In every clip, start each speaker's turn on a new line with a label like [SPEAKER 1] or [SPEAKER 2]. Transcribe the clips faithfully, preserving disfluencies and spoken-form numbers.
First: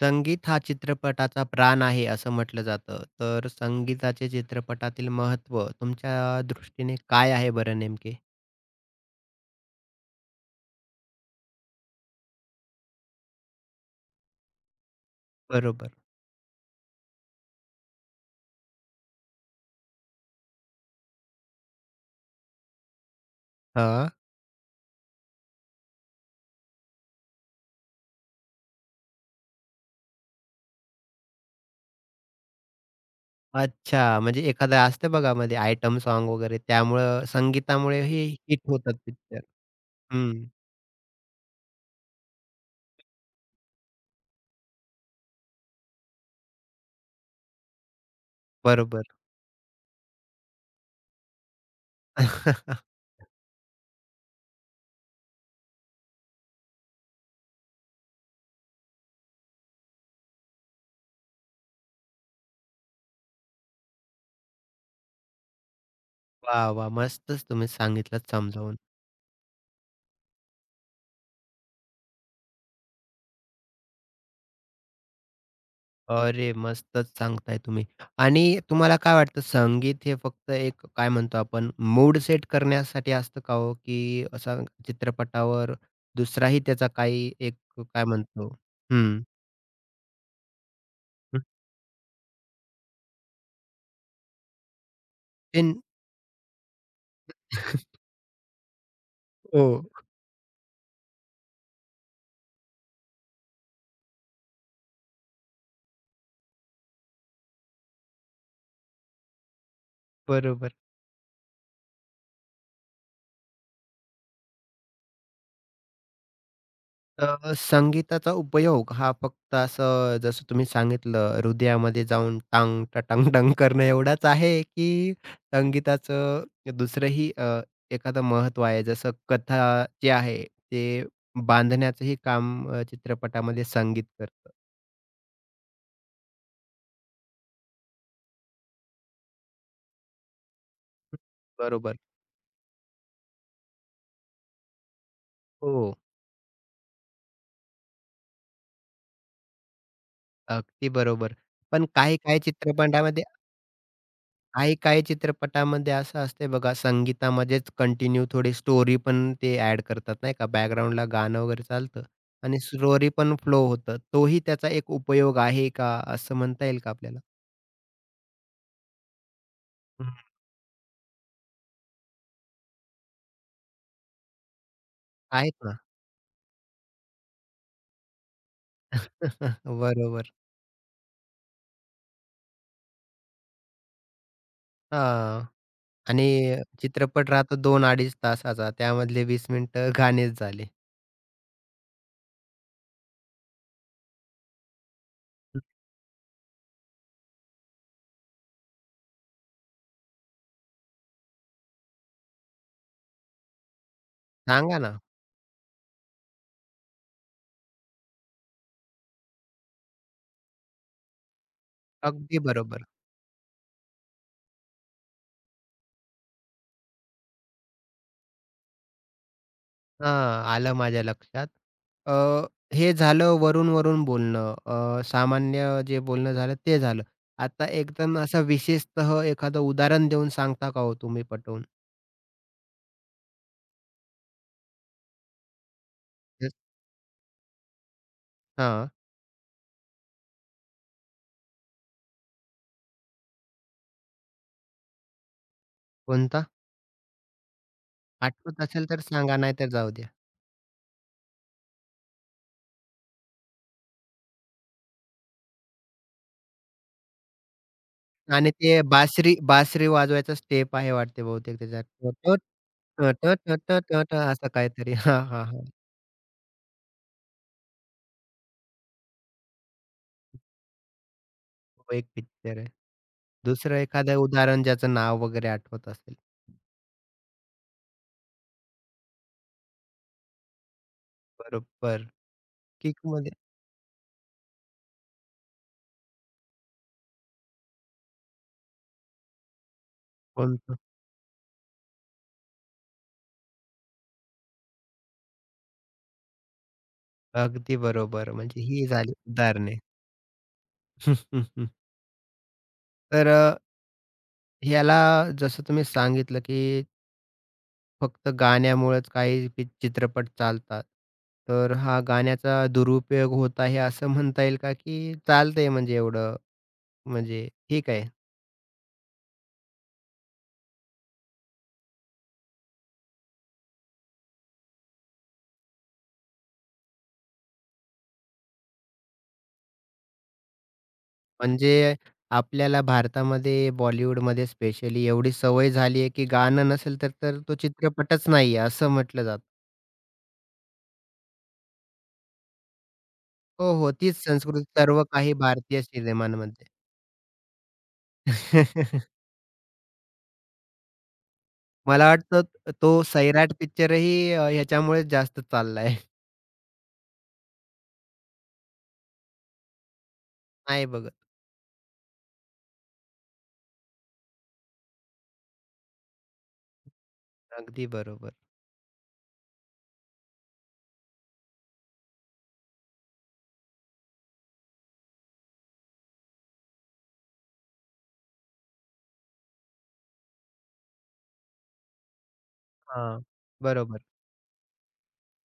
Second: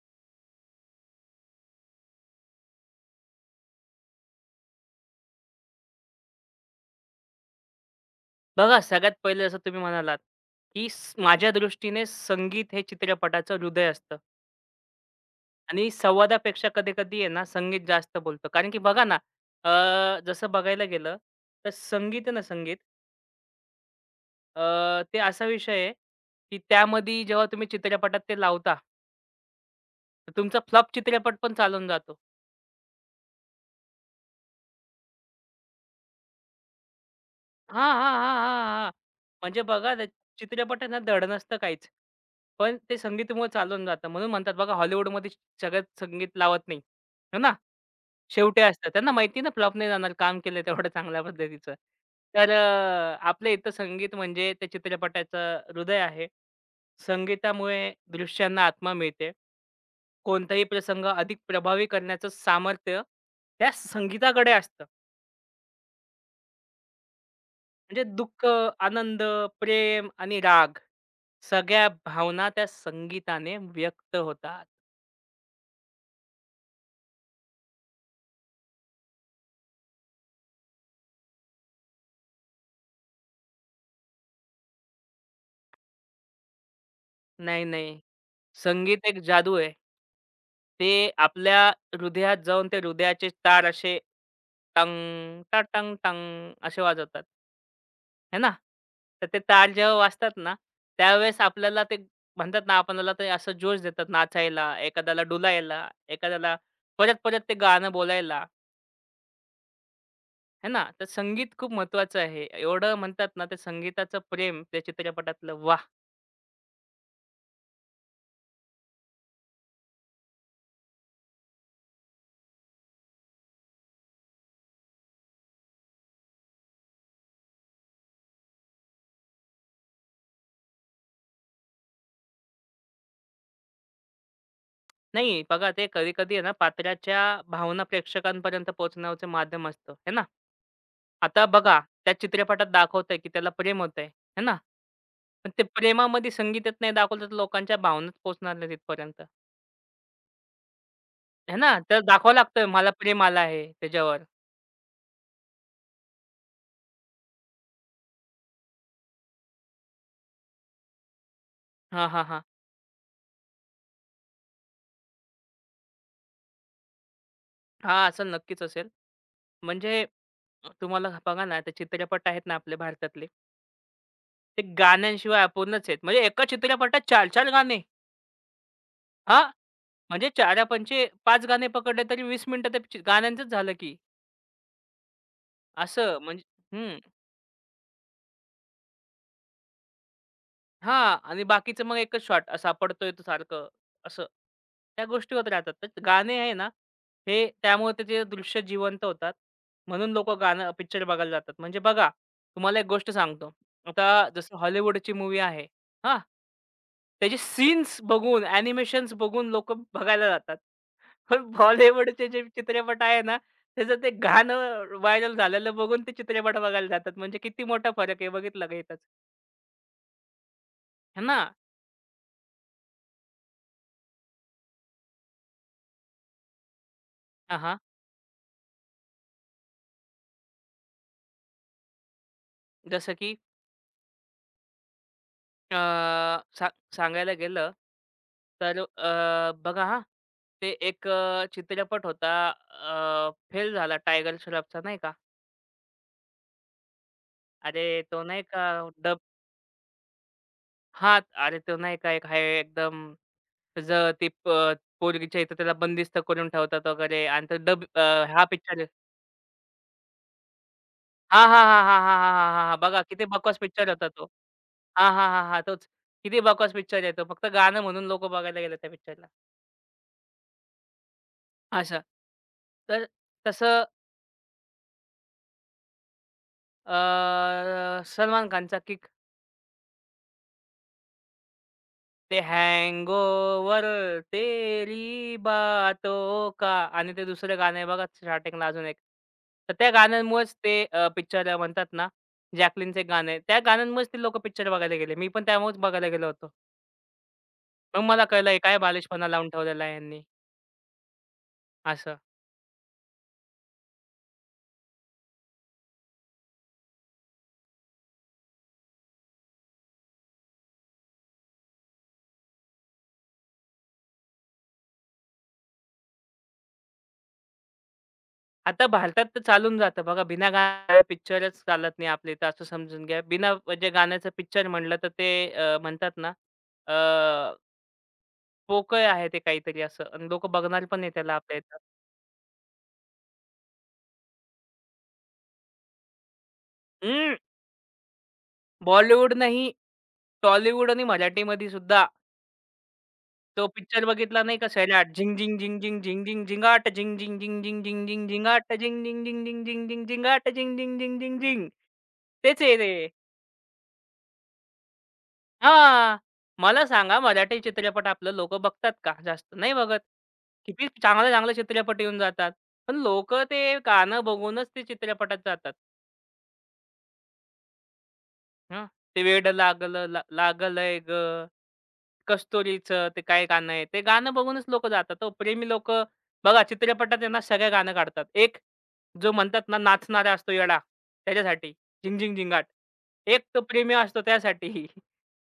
[SPEAKER 1] संगीत हा चित्रपटाचा प्राण आहे असं म्हटलं जातं. तर संगीताचे चित्रपटातील महत्त्व तुमच्या दृष्टीने काय आहे बरं नेमके?
[SPEAKER 2] बघा, सगळ्यात पहिलं जसं तुम्ही म्हणालात, की स माझ्या दृष्टीने संगीत हे चित्रपटाचं हृदय असतं आणि
[SPEAKER 1] बरोबर.
[SPEAKER 2] संवादापेक्षा कधी-कधी आहे ना, संगीत जास्त बोलतं. कारण की बघा ना, अ, जसं बघायला गेलं, तर संगीत आहे ना संगीत
[SPEAKER 1] हां.
[SPEAKER 2] अ, ते असा विषय आहे, की त्यामध्ये जेव्हा तुम्ही चित्रपटात ते लावता, तर तुमचा फ्लॉप चित्रपट पण चालून जातो.
[SPEAKER 1] अच्छा. म्हणजे एखादं असतं बघा मध्ये आयटम सॉन्ग वगैरे त्यामुळं
[SPEAKER 2] हां, हां,
[SPEAKER 1] संगीतामुळेही
[SPEAKER 2] हां,
[SPEAKER 1] हिट
[SPEAKER 2] हां, हां.
[SPEAKER 1] होतात पिक्चर.
[SPEAKER 2] म्हणजे बघा ते
[SPEAKER 1] हं.
[SPEAKER 2] चित्रपट आहे ना धड नसतं काहीच. पण ते संगीतामुळे चालून जातं. म्हणून म्हणतात बघा हॉलिवूडमध्ये सगळ्यात संगीत लावत नाही. आहे ना? शेवटी असतं.
[SPEAKER 1] बरोबर.
[SPEAKER 2] त्यांना माहिती ना फ्लॉप नाही जाणार काम केलं तेवढं चांगल्या पद्धतीचं. तर अ, आपल्या इथं संगीत म्हणजे त्या चित्रपटाचं हृदय आहे. संगीतामुळे दृश्यांना आत्मा मिळते. कोणताही प्रसंग अधिक प्रभावी करण्याचं सामर्थ्य त्या संगीताकडे असतं.
[SPEAKER 1] वाह! वाह! मस्तच तुम्ही
[SPEAKER 2] म्हणजे
[SPEAKER 1] सांगितलत
[SPEAKER 2] दुःख,
[SPEAKER 1] समजावून.
[SPEAKER 2] आनंद, प्रेम आणि राग सगळ्या भावना त्या संगीताने व्यक्त होतात.
[SPEAKER 1] अरे, मस्तच सांगताय तुम्ही. आणि तुम्हाला काय वाटतं संगीत हे फक्त एक काय म्हणतो आपण मूड सेट करण्यासाठी असतं का हो? की असा चित्रपटावर दुसराही त्याचा काही एक
[SPEAKER 2] नाही, नाही.
[SPEAKER 1] काय म्हणतो
[SPEAKER 2] संगीत एक
[SPEAKER 1] हं,
[SPEAKER 2] जादू आहे. ते
[SPEAKER 1] हं.
[SPEAKER 2] आपल्या हृदयात जाऊन ते हृदयाचे तार असे टंग, टा
[SPEAKER 1] ते न-
[SPEAKER 2] टंग टंग असे वाजवतात. है ना? तर ते
[SPEAKER 1] हो,
[SPEAKER 2] तार जेव्हा वाजतात ना, त्यावेळेस आपल्याला ते म्हणतात ना, आपल्याला ते असं जोश देतात नाचायला, एखाद्याला डुलायला, एखाद्याला परत-परत ते गाणं बोलायला. है
[SPEAKER 1] बरोबर.
[SPEAKER 2] ना? तर संगीत खूप महत्वाचं आहे. एवढं म्हणतात ना, ते संगीताचं प्रेम त्या चित्रपटातलं वाह!
[SPEAKER 1] अ, संगीताचा उपयोग हा फक्त असं जसं तुम्ही सांगितलं हृदयामध्ये जाऊन टांग टटांग टंग करणं एवढाच आहे, की संगीताचं दुसरंही अ, एखादं महत्त्व आहे. जसं कथा जे आहे ते बांधण्याचंही काम अ, चित्रपटामध्ये संगीत करतं.
[SPEAKER 2] नाही बघा ते कधी-कधी आहे ना, पात्राच्या भावना प्रेक्षकांपर्यंत पोहोचण्याचं माध्यम असतं, है ना? आता बघा
[SPEAKER 1] बरोबर.
[SPEAKER 2] त्या चित्रपटात दाखवतंय, की त्याला प्रेम होतंय, है ना? पण ते
[SPEAKER 1] हो,
[SPEAKER 2] प्रेमामध्ये संगीतात नाही दाखवलं, तर लोकांच्या भावनाच पोहोचणार नाही तिथपर्यंत,
[SPEAKER 1] अगदी बरोबर.
[SPEAKER 2] है ना?
[SPEAKER 1] पण
[SPEAKER 2] तर दाखवावं
[SPEAKER 1] काही-काही
[SPEAKER 2] लागतं मला प्रेम
[SPEAKER 1] चित्रपटामध्ये
[SPEAKER 2] आला आहे त्याच्यावर.
[SPEAKER 1] काही काही चित्रपटामध्ये असं असते बघा संगीतामध्येच कंटिन्यू थोडी स्टोरी पण ते ॲड करतात नाही का बॅकग्राऊंडला गाणं वगैरे चालतं
[SPEAKER 2] हां, हां, हां.
[SPEAKER 1] आणि स्टोरी पण फ्लो होतं. तोही त्याचा एक उपयोग आहे का असं म्हणता येईल का आपल्याला?
[SPEAKER 2] हां, असेल नक्कीच असेल. म्हणजे
[SPEAKER 1] हं.
[SPEAKER 2] तुम्हाला बघा ना, ते चित्रपट आहेत ना आपल्या भारतातले ते गाण्यांशिवाय
[SPEAKER 1] आहेत ना.
[SPEAKER 2] अपूर्णच आहेत. म्हणजे एका चित्रपटात चार चार गाणे. हां, म्हणजे
[SPEAKER 1] बरोबर.
[SPEAKER 2] चारा पंचे पाच गाणे पकडले तरी वीस मिनिटं ते पिक्चर- गाण्यांचंच झालं की
[SPEAKER 1] हां.
[SPEAKER 2] असं
[SPEAKER 1] आणि
[SPEAKER 2] म्हणजे हं.
[SPEAKER 1] चित्रपट राहतो दोन ते अडीच तासाचा त्यामधले वीस मिनिटं गाणेच झाले.
[SPEAKER 2] हां. आणि बाकीचं मग एकच शॉट सापडतोय तो सारखं असं. त्या गोष्टी होत राहतात. तर गाणे आहे ना, हे त्यामुळे त्याचे दृश्य जिवंत होतात. म्हणून लोकं गाणं पिक्चर बघायला जातात. म्हणजे बघा, तुम्हाला एक गोष्ट सांगतो. आता जसं
[SPEAKER 1] सांगा ना.
[SPEAKER 2] हॉलिवूडची मूव्ही आहे. हां. त्याचे सीन्स बघून, ॲनिमेशन्स बघून लोकं बघायला जातात. पण बॉलिवूडचे
[SPEAKER 1] अगदी
[SPEAKER 2] जे
[SPEAKER 1] बरोबर.
[SPEAKER 2] चित्रपट आहे ना, त्याचं ते गाणं व्हायरल झालेलं बघून ते चित्रपट बघायला जातात. म्हणजे किती मोठा फरक आहे बघितला का इथंच.
[SPEAKER 1] हां, आलं माझ्या
[SPEAKER 2] है ना?
[SPEAKER 1] लक्षात. अ, हे झालं वरून-वरून बोलणं. अ, सामान्य जे बोलणं झालं ते झालं. आता एकदम असं विशेषतः एखादं उदाहरण देऊन सांगता का हो तुम्ही पटवून?
[SPEAKER 2] जसं की अ,
[SPEAKER 1] जस
[SPEAKER 2] सा सांगायला गेलं, तर
[SPEAKER 1] हां,
[SPEAKER 2] अ, बघा हां, ते एक अ, चित्रपट होता अ, फेल झाला टायगर श्रॉफचा नाही का.
[SPEAKER 1] कोणता?
[SPEAKER 2] अरे तो नाही
[SPEAKER 1] आठवत
[SPEAKER 2] का
[SPEAKER 1] असेल तर
[SPEAKER 2] डब
[SPEAKER 1] सांगा, नाहीतर जाऊ द्या.
[SPEAKER 2] हां, अरे तो नाही का एक हाय एकदम त्याचं ती प पोरगीच्या इथं त्याला बंदिस्त करून ठेवतात वगैरे आणि तो डब अ, हा
[SPEAKER 1] आणि
[SPEAKER 2] पिक्चर
[SPEAKER 1] ते
[SPEAKER 2] आहे.
[SPEAKER 1] बासरी बासरी वाजवायचा स्टेप आहे वाटते
[SPEAKER 2] हां,
[SPEAKER 1] बहुतेक
[SPEAKER 2] हां, हां,
[SPEAKER 1] त्याच्यात.
[SPEAKER 2] हां, हां,
[SPEAKER 1] टट,
[SPEAKER 2] हां, हां, हां. बघा
[SPEAKER 1] टट,
[SPEAKER 2] किती बकवास
[SPEAKER 1] टट, टट,
[SPEAKER 2] पिक्चर होता
[SPEAKER 1] टट
[SPEAKER 2] तो.
[SPEAKER 1] असं काहीतरी.
[SPEAKER 2] हां,
[SPEAKER 1] हां,
[SPEAKER 2] हां, हां,
[SPEAKER 1] हां,
[SPEAKER 2] हां.
[SPEAKER 1] हां.
[SPEAKER 2] तोच. किती बकवास पिक्चर आहे तो. फक्त गाणं म्हणून लोकं बघायला गेले त्या पिक्चरला.
[SPEAKER 1] तो
[SPEAKER 2] असं.
[SPEAKER 1] एक पिक्चर आहे.
[SPEAKER 2] तर
[SPEAKER 1] दुसरं
[SPEAKER 2] तसं
[SPEAKER 1] एखादं उदाहरण ज्याचं नाव वगैरे आठवत असेल.
[SPEAKER 2] अ, सलमान खानचा किक
[SPEAKER 1] बरोबर.
[SPEAKER 2] ते
[SPEAKER 1] किकमध्ये
[SPEAKER 2] हँगओव्हर तेरी बातों का आणि ते दुसरं गाणं आहे बघा स्टार्टिंगला अजून एक. तर त्या गाण्यांमुळेच
[SPEAKER 1] कोण
[SPEAKER 2] ते अ, पिक्चर म्हणतात ना, जॅकलीनचं एक गाणं त्या गाण्यांमुळेच ते लोकं पिक्चर बघायला गेले. मी पण त्यामुळेच बघायला गेलो होतो.
[SPEAKER 1] अगदी
[SPEAKER 2] मग मला
[SPEAKER 1] बरोबर.
[SPEAKER 2] कळलं,
[SPEAKER 1] म्हणजे
[SPEAKER 2] काय
[SPEAKER 1] ही झाली
[SPEAKER 2] बालिशपणा लावून
[SPEAKER 1] उदाहरणे.
[SPEAKER 2] ठेवलेला आहे यांनी असं.
[SPEAKER 1] तर अ, ह्याला जसं तुम्ही सांगितलं, की फक्त गाण्यामुळेच काही पि चित्रपट चालतात. तर हा गाण्याचा दुरुपयोग होत आहे असं म्हणता येईल का? की चालतंय म्हणजे एवढं म्हणजे ठीक आहे.
[SPEAKER 2] आता भारतात तर चालून जातं बघा. बिना गाण्या पिक्चरच चालत नाही आपल्या इथं असं समजून घ्या. बिना म्हणजे गाण्याचं पिक्चर म्हणलं तर ते अ, म्हणतात ना अ, पोकळ आहे ते काहीतरी असं आणि लोकं बघणार पण आहे त्याला आपल्या इथं.
[SPEAKER 1] म्हणजे आपल्याला भारतामध्ये बॉलिवूडमध्ये स्पेशली एवढी सवय झाली आहे, की गाणं नसेल तर
[SPEAKER 2] हं.
[SPEAKER 1] तर तो चित्रपटच नाहीये असं म्हटलं
[SPEAKER 2] बॉलिवूड
[SPEAKER 1] जातं.
[SPEAKER 2] नाही, टॉलीवूड आणि मराठीमध्ये सुद्धा तो
[SPEAKER 1] हो, हो.
[SPEAKER 2] पिक्चर
[SPEAKER 1] तीच
[SPEAKER 2] बघितला नाही
[SPEAKER 1] संस्कृती
[SPEAKER 2] का
[SPEAKER 1] सर्व
[SPEAKER 2] सैराट.
[SPEAKER 1] काही
[SPEAKER 2] झिंग, झिंग, झिंग,
[SPEAKER 1] भारतीय
[SPEAKER 2] झिंग, झिंग, झिंग,
[SPEAKER 1] सिनेमांमध्ये.
[SPEAKER 2] झिंगाट. झिंग, झिंग, झिंग, झिंग, झिंग, झिंग, झिंगाट. झिंग, झिंग, झिंग, झिंग, झिंग, झिंग, झिंगाट. झिंग, झिंग, झिंग, झिंग, झिंग, झिंग.
[SPEAKER 1] मला
[SPEAKER 2] तेच
[SPEAKER 1] वाटतं
[SPEAKER 2] आहे ते.
[SPEAKER 1] तो सैराट पिक्चरही अ, ह्याच्यामुळेच जास्त चाललाय.
[SPEAKER 2] हां. मला सांगा मराठी चित्रपट आपलं लोकं बघतात का जास्त? नाही बघत.
[SPEAKER 1] नाही
[SPEAKER 2] किती
[SPEAKER 1] बघत.
[SPEAKER 2] चांगले-चांगले चित्रपट येऊन जातात. पण लोकं ते गाणं बघूनच ते चित्रपटात जातात.
[SPEAKER 1] अगदी बरोबर.
[SPEAKER 2] हं. ते वेड लागलं ला लागलंय गं, कस्तुरीचं ते काय गाणं आहे. ते गाणं बघूनच लोकं जातात हो. प्रेमी लोकं बघा चित्रपटात आहे सगळे गाणं काढतात. एक जो म्हणतात ना नाचणारा असतो येडा त्याच्यासाठी झिंग-झिंग झिंगाट.
[SPEAKER 1] हां,
[SPEAKER 2] एक तो प्रेमी
[SPEAKER 1] बरोबर.
[SPEAKER 2] असतो त्यासाठी,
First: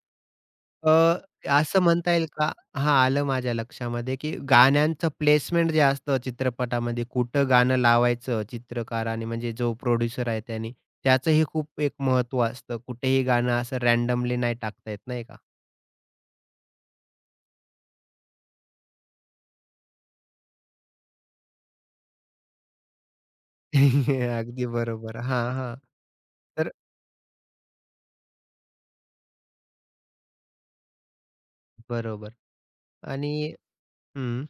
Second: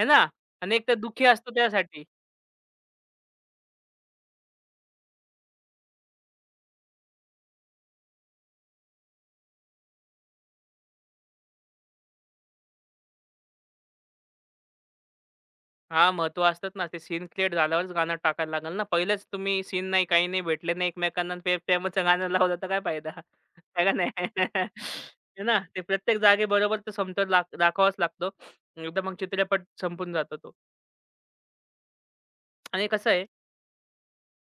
[SPEAKER 2] है ना? आणि एक
[SPEAKER 1] अ,
[SPEAKER 2] तर दुःखी असतो
[SPEAKER 1] असं
[SPEAKER 2] त्यासाठी.
[SPEAKER 1] म्हणता येईल का हां, आलं माझ्या लक्षामध्ये, की गाण्यांचं प्लेसमेंट जे असतं चित्रपटामध्ये, कुठं गाणं लावायचं चित्रकाराने म्हणजे जो प्रोड्युसर आहे त्याने, त्याचंही खूप एक महत्त्व असतं. कुठेही गाणं असं रँडमली नाही टाकता येत, नाही का?
[SPEAKER 2] हां, महत्त्व असतात ना. ते सीन क्रिएट झाल्यावरच गाणं टाकायला लागेल ना. पहिलेच तुम्ही सीन नाही, काही नाही, भेटले नाही एकमेकांना आणि प्रे प्रेमाचं गाणं लावलं तर काय फायदा? आहे का नाही?
[SPEAKER 1] अगदी बरोबर.
[SPEAKER 2] आहे
[SPEAKER 1] हां,
[SPEAKER 2] ना?
[SPEAKER 1] हां.
[SPEAKER 2] ते प्रत्येक जागी
[SPEAKER 1] तर
[SPEAKER 2] बरोबर तो समतोल दा दाखवावाच लागतो. एकदा मग चित्रपट संपून जातो तो.
[SPEAKER 1] बरोबर
[SPEAKER 2] आणि कसं आहे,
[SPEAKER 1] आणि हं,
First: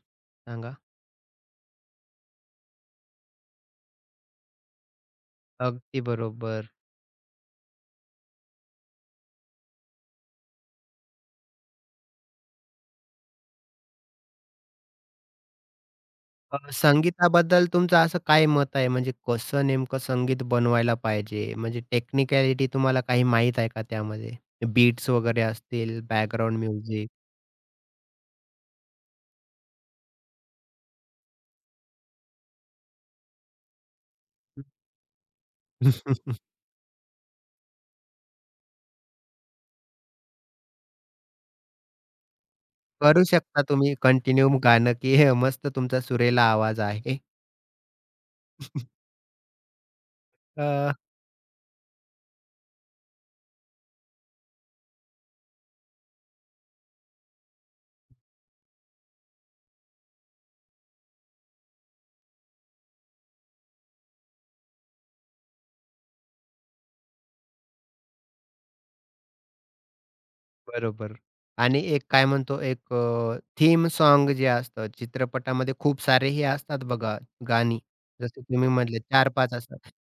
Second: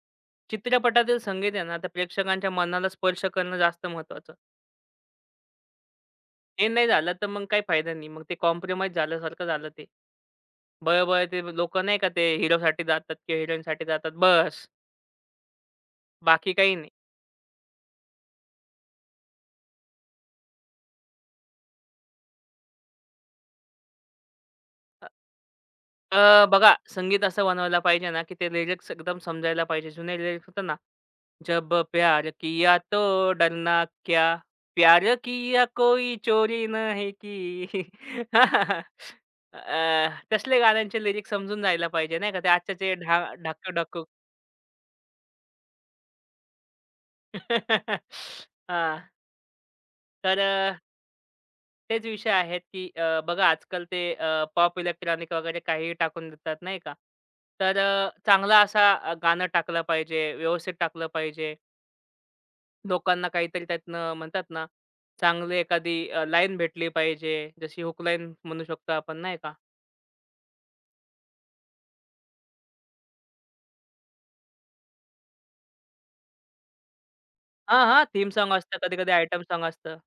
[SPEAKER 1] सांगा.
[SPEAKER 2] चित्रपटातील संगीत आहे ना, तर प्रेक्षकांच्या मनाला स्पर्श करणं जास्त महत्त्वाचं.
[SPEAKER 1] अगदी
[SPEAKER 2] ते
[SPEAKER 1] बरोबर.
[SPEAKER 2] नाही झालं तर मग काही फायदा नाही. मग ते कॉम्प्रोमाईज झाल्यासारखं झालं ते. बळं-बळं ते लोकं नाही का ते हिरोसाठी जातात किंवा हिरोईनसाठी जातात बस. बाकी
[SPEAKER 1] अ,
[SPEAKER 2] काही नाही.
[SPEAKER 1] संगीताबद्दल तुमचं असं काय मत आहे? म्हणजे कसं नेमकं संगीत बनवायला पाहिजे? म्हणजे टेक्निकॅलिटी तुम्हाला काही माहीत आहे का त्यामध्ये? बीट्स वगैरे असतील,
[SPEAKER 2] अ,
[SPEAKER 1] बॅकग्राऊंड
[SPEAKER 2] बघा
[SPEAKER 1] म्युझिक.
[SPEAKER 2] संगीत असं बनवायला पाहिजे ना, की ते लिरिक्स एकदम समजायला पाहिजे. जुने लिरिक्स होते ना, जब प्यार किया तो डरना क्या, प्यार किया कोई चोरी नहीं की. अ, तसले गाण्यांचे लिरिक्स समजून जायला पाहिजे नाही का. ते आजच्याचे
[SPEAKER 1] करू
[SPEAKER 2] ढा
[SPEAKER 1] शकता तुम्ही
[SPEAKER 2] ढाकू-ढाकू.
[SPEAKER 1] कंटिन्यू गाणं, की हे मस्त तुमचा सुरेला आवाज आहे?
[SPEAKER 2] हां, तर तेच विषय आहेत, की अ, बघा आजकाल ते अ, पॉप इलेक्ट्रॉनिक वगैरे काहीही टाकून देतात नाही का? तर अ, चांगला असा अ, गाणं टाकलं पाहिजे, व्यवस्थित टाकलं पाहिजे. लोकांना काहीतरी त्यातनं म्हणतात ना, चांगली एखादी अ, लाईन भेटली पाहिजे. जशी हुक लाईन म्हणू शकतो आपण नाही का?
[SPEAKER 1] बरोबर आणि एक काय म्हणतो एक थीम सॉन्ग जे असतं चित्रपटामध्ये खूप सारे हे असतात बघा गाणी.
[SPEAKER 2] हां, हां. थीम
[SPEAKER 1] जसं
[SPEAKER 2] सॉन्ग
[SPEAKER 1] तुम्ही
[SPEAKER 2] असतं,
[SPEAKER 1] म्हटले
[SPEAKER 2] कधी-कधी आयटम
[SPEAKER 1] चार ते पाच
[SPEAKER 2] सॉन्ग
[SPEAKER 1] असतात.
[SPEAKER 2] असतं.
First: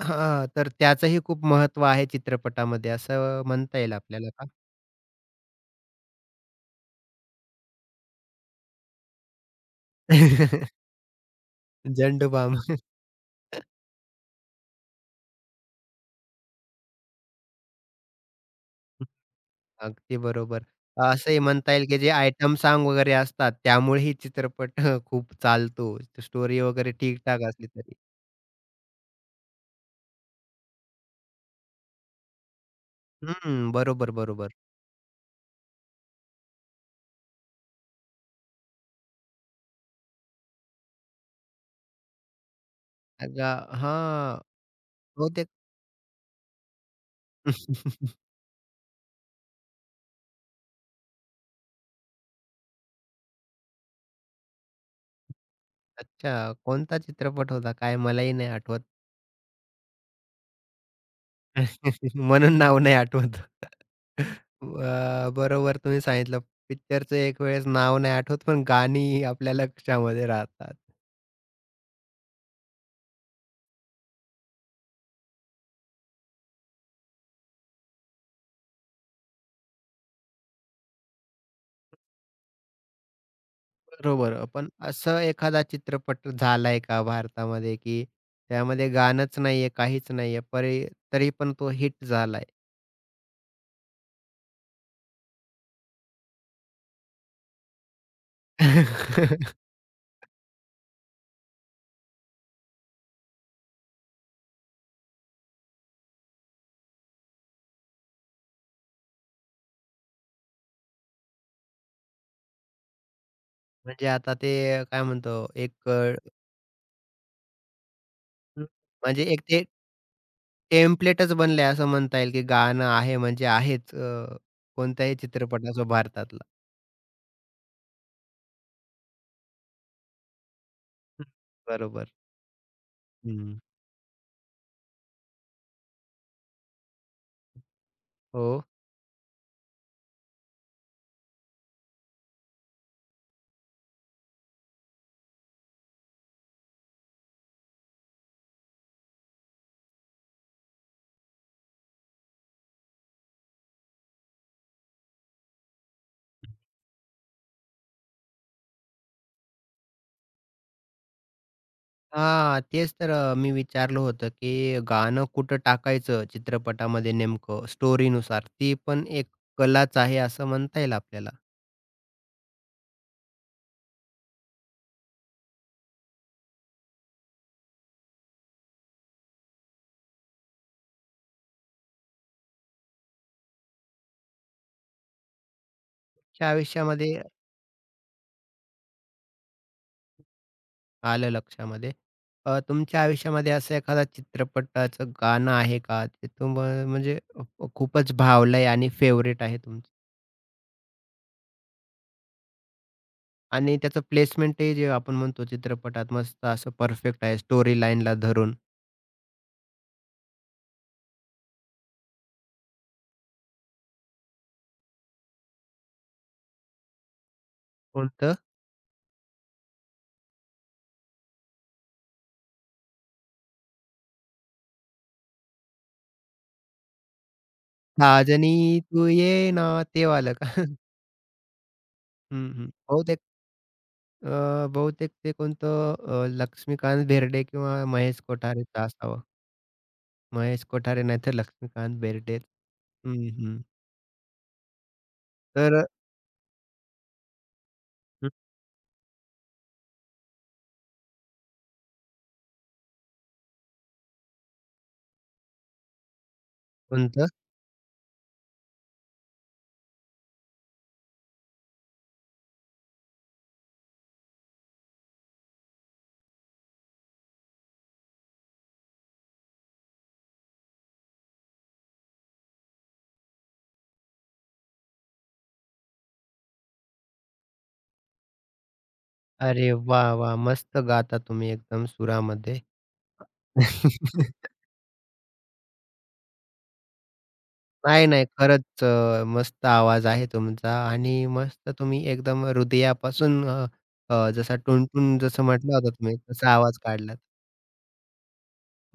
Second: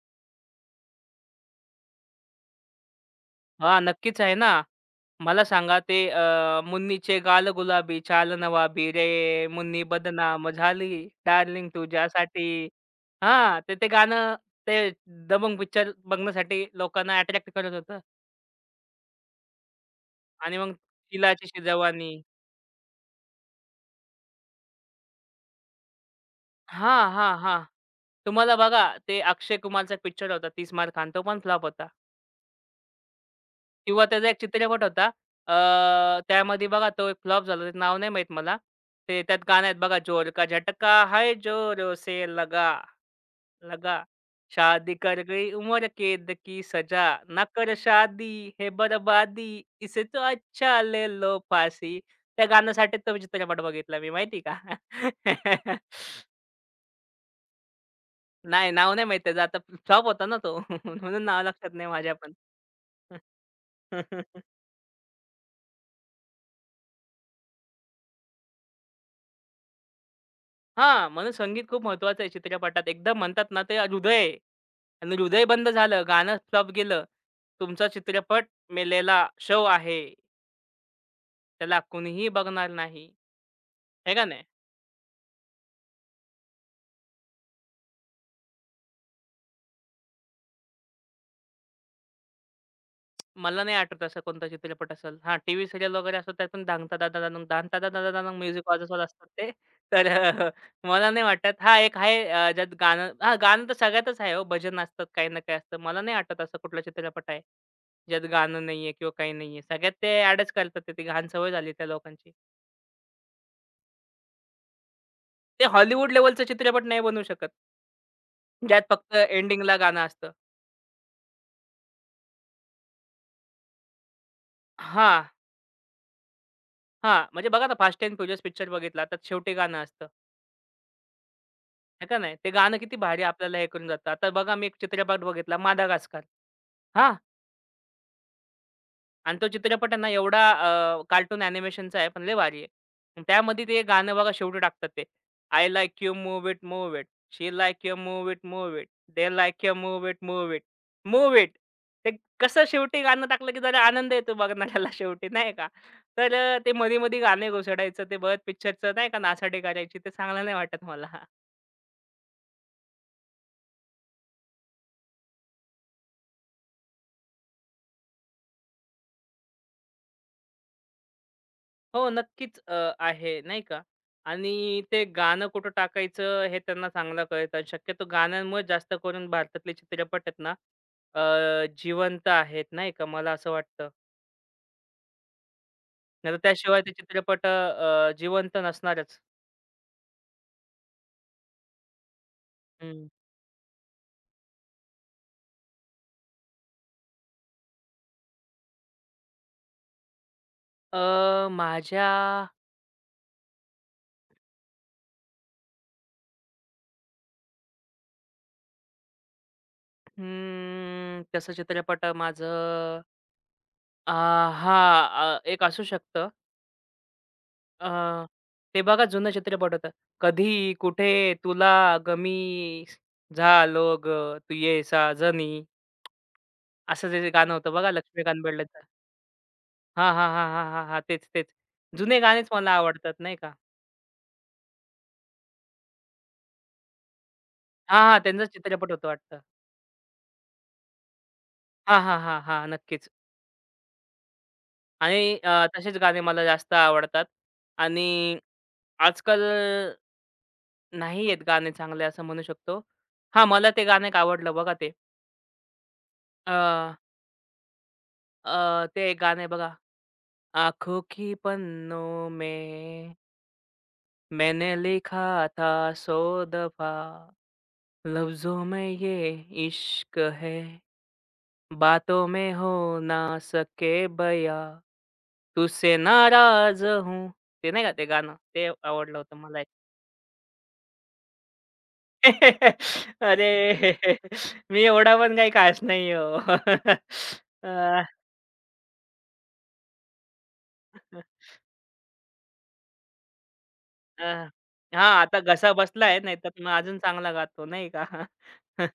[SPEAKER 1] हां, तर त्याचंही खूप महत्त्व आहे चित्रपटामध्ये असं म्हणता
[SPEAKER 2] हां,
[SPEAKER 1] येईल
[SPEAKER 2] नक्कीच
[SPEAKER 1] आपल्याला
[SPEAKER 2] आहे
[SPEAKER 1] का?
[SPEAKER 2] ना. मला सांगा ते अ, मुन्नीचे गाल गुलाबी, चाल नवाबी रे, मुन्नी बदनाम झाली, डार्लिंग तुझ्यासाठी.
[SPEAKER 1] झंडूबाम.
[SPEAKER 2] हां, तर ते गाणं ते दबंग पिक्चर बघण्यासाठी लोकांना अट्रॅक्ट करत होतं
[SPEAKER 1] अगदी
[SPEAKER 2] आणि
[SPEAKER 1] बरोबर.
[SPEAKER 2] मग
[SPEAKER 1] असंही
[SPEAKER 2] तिलाची
[SPEAKER 1] म्हणता येईल की जे
[SPEAKER 2] शेजावानी.
[SPEAKER 1] आयटम सॉन्ग वगैरे असतात त्यामुळेही चित्रपट खूप चालतो. स्टोरी वगैरे
[SPEAKER 2] हां, हां,
[SPEAKER 1] ठीक-ठाक
[SPEAKER 2] हां.
[SPEAKER 1] असली तरी.
[SPEAKER 2] तुम्हाला बघा ते अक्षय कुमारचा पिक्चर होता तीस मार खान, तो पण फ्लॉप होता.
[SPEAKER 1] हं,
[SPEAKER 2] किंवा
[SPEAKER 1] बरोबर,
[SPEAKER 2] त्याचा एक
[SPEAKER 1] बरोबर.
[SPEAKER 2] चित्रपट होता. अ, त्यामध्ये बघा तो एक फ्लॉप झाला. त्याचं नाव नाही माहीत मला. ते त्यात गाणं आहेत बघा, "जोर का झटका है जोर से लगा,
[SPEAKER 1] अग
[SPEAKER 2] लगा.
[SPEAKER 1] हां,
[SPEAKER 2] शादी कर
[SPEAKER 1] बहुतेक
[SPEAKER 2] गई उमर कैद की सजा. ना कर शादी हे बरबादी इसे तो अच्छा ले लो फासी." त्या गाण्यासाठी तो चित्रपट बघितला मी माहिती का?
[SPEAKER 1] अच्छा, कोणता चित्रपट होता काय मलाही नाही
[SPEAKER 2] नाही,
[SPEAKER 1] आठवत.
[SPEAKER 2] नाव नाही माहीत त्याचं. आता फ्लॉप होता ना तो. म्हणून नाव लक्षात नाही माझ्या पण.
[SPEAKER 1] म्हणून नाव नाही आठवत. अ, बरोबर तुम्ही सांगितलं. पिक्चरचं एक वेळेस नाव नाही आठवत, पण गाणी आपल्या लक्षामध्ये राहतात.
[SPEAKER 2] हां, म्हणून संगीत खूप महत्वाचं आहे चित्रपटात. एकदम म्हणतात ना ते हृदय आहे आणि हृदय बंद झालं, गाणं फ्लॉप गेलं, तुमचा चित्रपट मेलेला शव आहे, त्याला कुणीही बघणार नाही. आहे का
[SPEAKER 1] बरोबर.
[SPEAKER 2] नाही?
[SPEAKER 1] अ, पण असं एखादा चित्रपट झालाय का भारतामध्ये, की त्यामध्ये गाणंच नाहीये, काहीच नाहीये, परी तरी पण तो हिट झालाय?
[SPEAKER 2] मला नाही आठवत असा कोणता चित्रपट असेल. हां, टीव्ही सीरियल वगैरे असतात त्यात पण दांग तादा दादांग दांग तादा दादा दांग म्युझिक वाजत असतात ते. तर अ, मला नाही वाटत. हां, एक आहे अ, ज्यात गाणं हां, गाणं तर सगळ्यातच आहे हो. भजन असतात, काही ना काही असतं. मला नाही आठवत असा कुठला चित्रपट आहे, ज्यात गाणं नाहीये किंवा काही नाहीये. सगळ्यात ते ॲडच करतात ते. ती घाण सवय झाली त्या लोकांची.
[SPEAKER 1] म्हणजे आता ते काय म्हणतो
[SPEAKER 2] ते
[SPEAKER 1] एक अ,
[SPEAKER 2] हॉलिवूड लेव्हलचा चित्रपट नाही बनवू शकत. ज्यात फक्त
[SPEAKER 1] म्हणजे एक ते
[SPEAKER 2] एंडिंगला गाणं असतं.
[SPEAKER 1] टेम्प्लेटच बनलंय असं म्हणता येईल, की गाणं आहे म्हणजे आहेच अ, कोणत्याही
[SPEAKER 2] हां,
[SPEAKER 1] चित्रपटाचं भारतातला.
[SPEAKER 2] हां. म्हणजे बघा ना, फास्ट अँड फ्युरियस पिक्चर बघितला. त्यात शेवटी गाणं असतं.
[SPEAKER 1] हं,
[SPEAKER 2] आहे
[SPEAKER 1] बरोबर.
[SPEAKER 2] का नाही? ते गाणं किती भारी आपल्याला
[SPEAKER 1] हं.
[SPEAKER 2] हे करून जातं. आता बघा मी एक चित्रपट बघितला मादागास्कर. हां
[SPEAKER 1] हो.
[SPEAKER 2] आणि तो चित्रपट आहे ना एवढा अ, कार्टून अॅनिमेशनचा आहे, पण लय भारी आहे. अन् त्यामध्ये ते गाणं बघा शेवटी टाकतात ते. I like you move it, move it. She like you move it, move it. They like you move it, move it. Move it. ते कसं शेवटी गाणं टाकलं की जरा आनंद येतो बघणाऱ्याला शेवटी नाही का? तर अ, ते मधी-मधी गाणे घुसडायचं ते बघत पिक्चरचं नाही का नासाडी करायची ते चांगलं नाही वाटत मला.
[SPEAKER 1] हां, तेच तर अ, मी विचारलं होतं, की गाणं कुठं टाकायचं चित्रपटामध्ये नेमकं स्टोरीनुसार? ती पण एक कलाच आहे असं म्हणता येईल आपल्याला.
[SPEAKER 2] हो, नक्कीच अ, आहे नाही का? आणि ते गाणं कुठं टाकायचं हे त्यांना चांगलं कळतं आणि शक्यतो गाण्यांमुळे जास्त करून भारतातले चित्रपट आहेत ना, अ, जिवंत आहेत नाही का? मला असं वाटतं. नाहीतर
[SPEAKER 1] तुमच्या
[SPEAKER 2] त्याशिवाय ते
[SPEAKER 1] आयुष्यामध्ये
[SPEAKER 2] चित्रपट अ, जिवंत नसणारच.
[SPEAKER 1] आलं लक्षामध्ये. अ, तुमच्या
[SPEAKER 2] हं.
[SPEAKER 1] आयुष्यामध्ये असं एखादा चित्रपटाचं गाणं आहे का? ते तुम्हाला म्हणजे अ, खूपच भावलंय आणि फेव्हरेट आहे तुमचं?
[SPEAKER 2] अ, माझ्या
[SPEAKER 1] आणि त्याचं प्लेसमेंटही जे आपण म्हणतो चित्रपटात मस्त असं परफेक्ट आहे स्टोरी लाईनला धरून.
[SPEAKER 2] हं, तसं चित्रपट माझं आहा! अ, एक असू शकतं. अ,
[SPEAKER 1] कोणतं?
[SPEAKER 2] ते बघा जुना चित्रपट होता. कधी, कुठे, तुला, गमी, झालो गं, तू ये साजनी, असं जे जे गाणं होतं बघा लक्ष्मीकांत
[SPEAKER 1] साजनी
[SPEAKER 2] बेर्डेचं.
[SPEAKER 1] तू ये ना ते
[SPEAKER 2] हां, हां,
[SPEAKER 1] वालं
[SPEAKER 2] हां,
[SPEAKER 1] का?
[SPEAKER 2] हां, हां, हां. तेच, तेच. जुने गाणेच
[SPEAKER 1] हं,
[SPEAKER 2] मला
[SPEAKER 1] हं.
[SPEAKER 2] आवडतात
[SPEAKER 1] बहुतेक
[SPEAKER 2] नाही का.
[SPEAKER 1] अ, बहुतेक ते कोणतं अ, लक्ष्मीकांत बेर्डे किंवा
[SPEAKER 2] हां, हां.
[SPEAKER 1] महेश
[SPEAKER 2] त्यांचा
[SPEAKER 1] कोठारेचं
[SPEAKER 2] चित्रपट होता
[SPEAKER 1] असावं.
[SPEAKER 2] वाटतं.
[SPEAKER 1] महेश कोठारे नाहीतर लक्ष्मीकांत
[SPEAKER 2] हां, हां,
[SPEAKER 1] बेर्डे.
[SPEAKER 2] हां, हां. नक्कीच.
[SPEAKER 1] हं, हं.
[SPEAKER 2] आणि अ,
[SPEAKER 1] तर
[SPEAKER 2] तसेच गाणे मला जास्त आवडतात आणि
[SPEAKER 1] हं,
[SPEAKER 2] आजकाल नाही आहेत गाणे चांगले असं म्हणू शकतो. हां, मला ते गाणं एक आवडलं बघा ते. अ,
[SPEAKER 1] कोणतं?
[SPEAKER 2] अ, ते एक गाणं आहे बघा आँखों की पन्नों में मैंने लिखा था सौ दफा लफ्जों में ये इश्क है बातों में हो ना सके बया तुझसे नाराज हूँ ते नाही का ते गाणं ते आवडलं होतं मला एक.
[SPEAKER 1] अरे वाह! वाह! मस्त गाता तुम्ही एकदम सुरामध्ये.
[SPEAKER 2] अरे मी एवढा पण काही खास नाही हो अं,
[SPEAKER 1] नाही, नाही. खरंच अ, मस्त आवाज आहे तुमचा आणि मस्त तुम्ही एकदम हृदयापासून अ, अ,
[SPEAKER 2] अं,
[SPEAKER 1] जसा
[SPEAKER 2] हा
[SPEAKER 1] टुणटुण
[SPEAKER 2] आता
[SPEAKER 1] जसं
[SPEAKER 2] घसा
[SPEAKER 1] म्हटलं होतं तुम्ही
[SPEAKER 2] बसलाय नाही तर
[SPEAKER 1] तसा
[SPEAKER 2] मग
[SPEAKER 1] आवाज
[SPEAKER 2] अजून
[SPEAKER 1] काढलात.
[SPEAKER 2] चांगला गातो नाही का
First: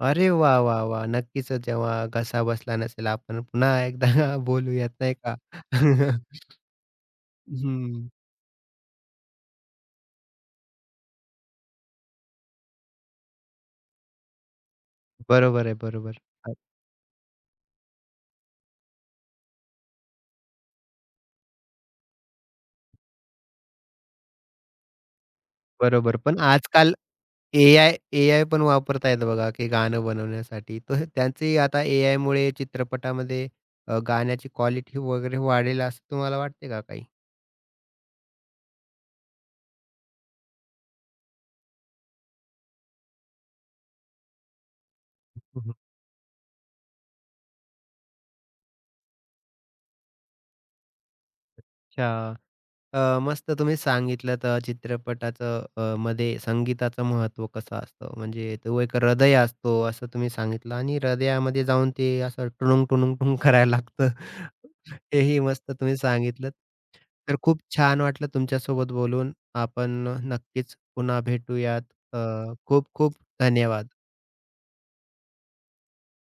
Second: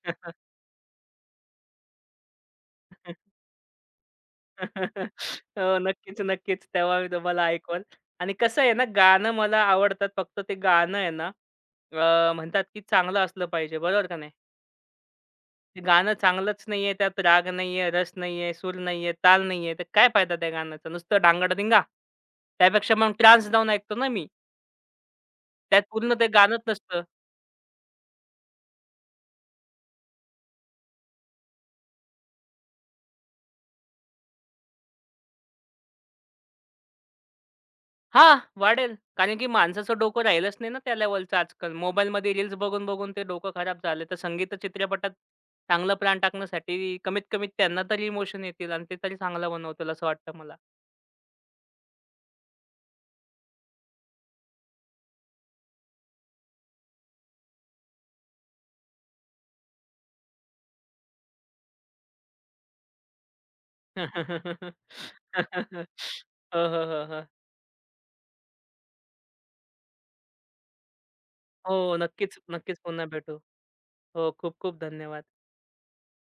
[SPEAKER 1] अरे वाह, वाह, वाह! नक्कीच जेव्हा घसा बसला नसेल आपण पुन्हा एकदा बोलूयात नाही का?
[SPEAKER 2] हो, नक्कीच, नक्कीच. तेव्हा मी तुम्हाला ऐकवल
[SPEAKER 1] हं.
[SPEAKER 2] आणि कसं आहे ना, गाणं मला आवडतात. फक्त ते गाणं आहे ना, अ, म्हणतात की चांगलं असलं पाहिजे. बरोबर का नाही?
[SPEAKER 1] बरोबर आहे,
[SPEAKER 2] ते गाणं
[SPEAKER 1] बरोबर. अ,
[SPEAKER 2] चांगलंच नाहीये, त्यात राग नाहीये, रस नाहीये, सूर नाहीये, ताल नाहीये, तर काय फायदा त्या गाण्याचा? नुसतं ढांगडधिंगा. त्यापेक्षा मग ट्रान्स जाऊन ऐकतो ना मी. त्यात पूर्ण
[SPEAKER 1] बरोबर.
[SPEAKER 2] ते
[SPEAKER 1] पण
[SPEAKER 2] गाणंच
[SPEAKER 1] आजकाल
[SPEAKER 2] नसतं.
[SPEAKER 1] एआय एआय पण वापरत बघा, की गाणं बनवण्यासाठी. तर त्यांचेही आता एआयमुळे चित्रपटामध्ये अ, गाण्याची क्वालिटी वगैरे वाढेल असं तुम्हाला वाटते का काही?
[SPEAKER 2] हां, वाढेल. कारण की माणसाचं डोकं राहिलंच नाही ना त्या लेव्हलचं आजकाल. मोबाईलमध्ये रील्स बघून-बघून ते डोकं खराब झालं. तर संगीत चित्रपटात
[SPEAKER 1] हं, हं.
[SPEAKER 2] चांगलं प्राण टाकण्यासाठी कमीत कमी त्यांना तरी इमोशन येतील आणि ते तरी चांगलं बनवतील असं वाटतं मला.
[SPEAKER 1] अच्छा. अ, मस्त तुम्ही सांगितलंत अ, चित्रपटाचं अ, मध्ये संगीताचं महत्त्व कसं असतं. म्हणजे तो एक हृदय असतो असं तुम्ही सांगितलं आणि हृदयामध्ये जाऊन ते असं टुणुंग, टुणुंग, टुंग करायला लागतं. हेही मस्त तुम्ही सांगितलंत.
[SPEAKER 2] हो, हो, हो, हो.
[SPEAKER 1] तर खूप छान वाटलं तुमच्यासोबत बोलून. आपण नक्कीच पुन्हा
[SPEAKER 2] हो,
[SPEAKER 1] भेटूयात. अ,
[SPEAKER 2] नक्कीच, नक्कीच
[SPEAKER 1] खूप
[SPEAKER 2] पुन्हा
[SPEAKER 1] खूप
[SPEAKER 2] भेटू.
[SPEAKER 1] धन्यवाद.
[SPEAKER 2] हो, खूप खूप धन्यवाद.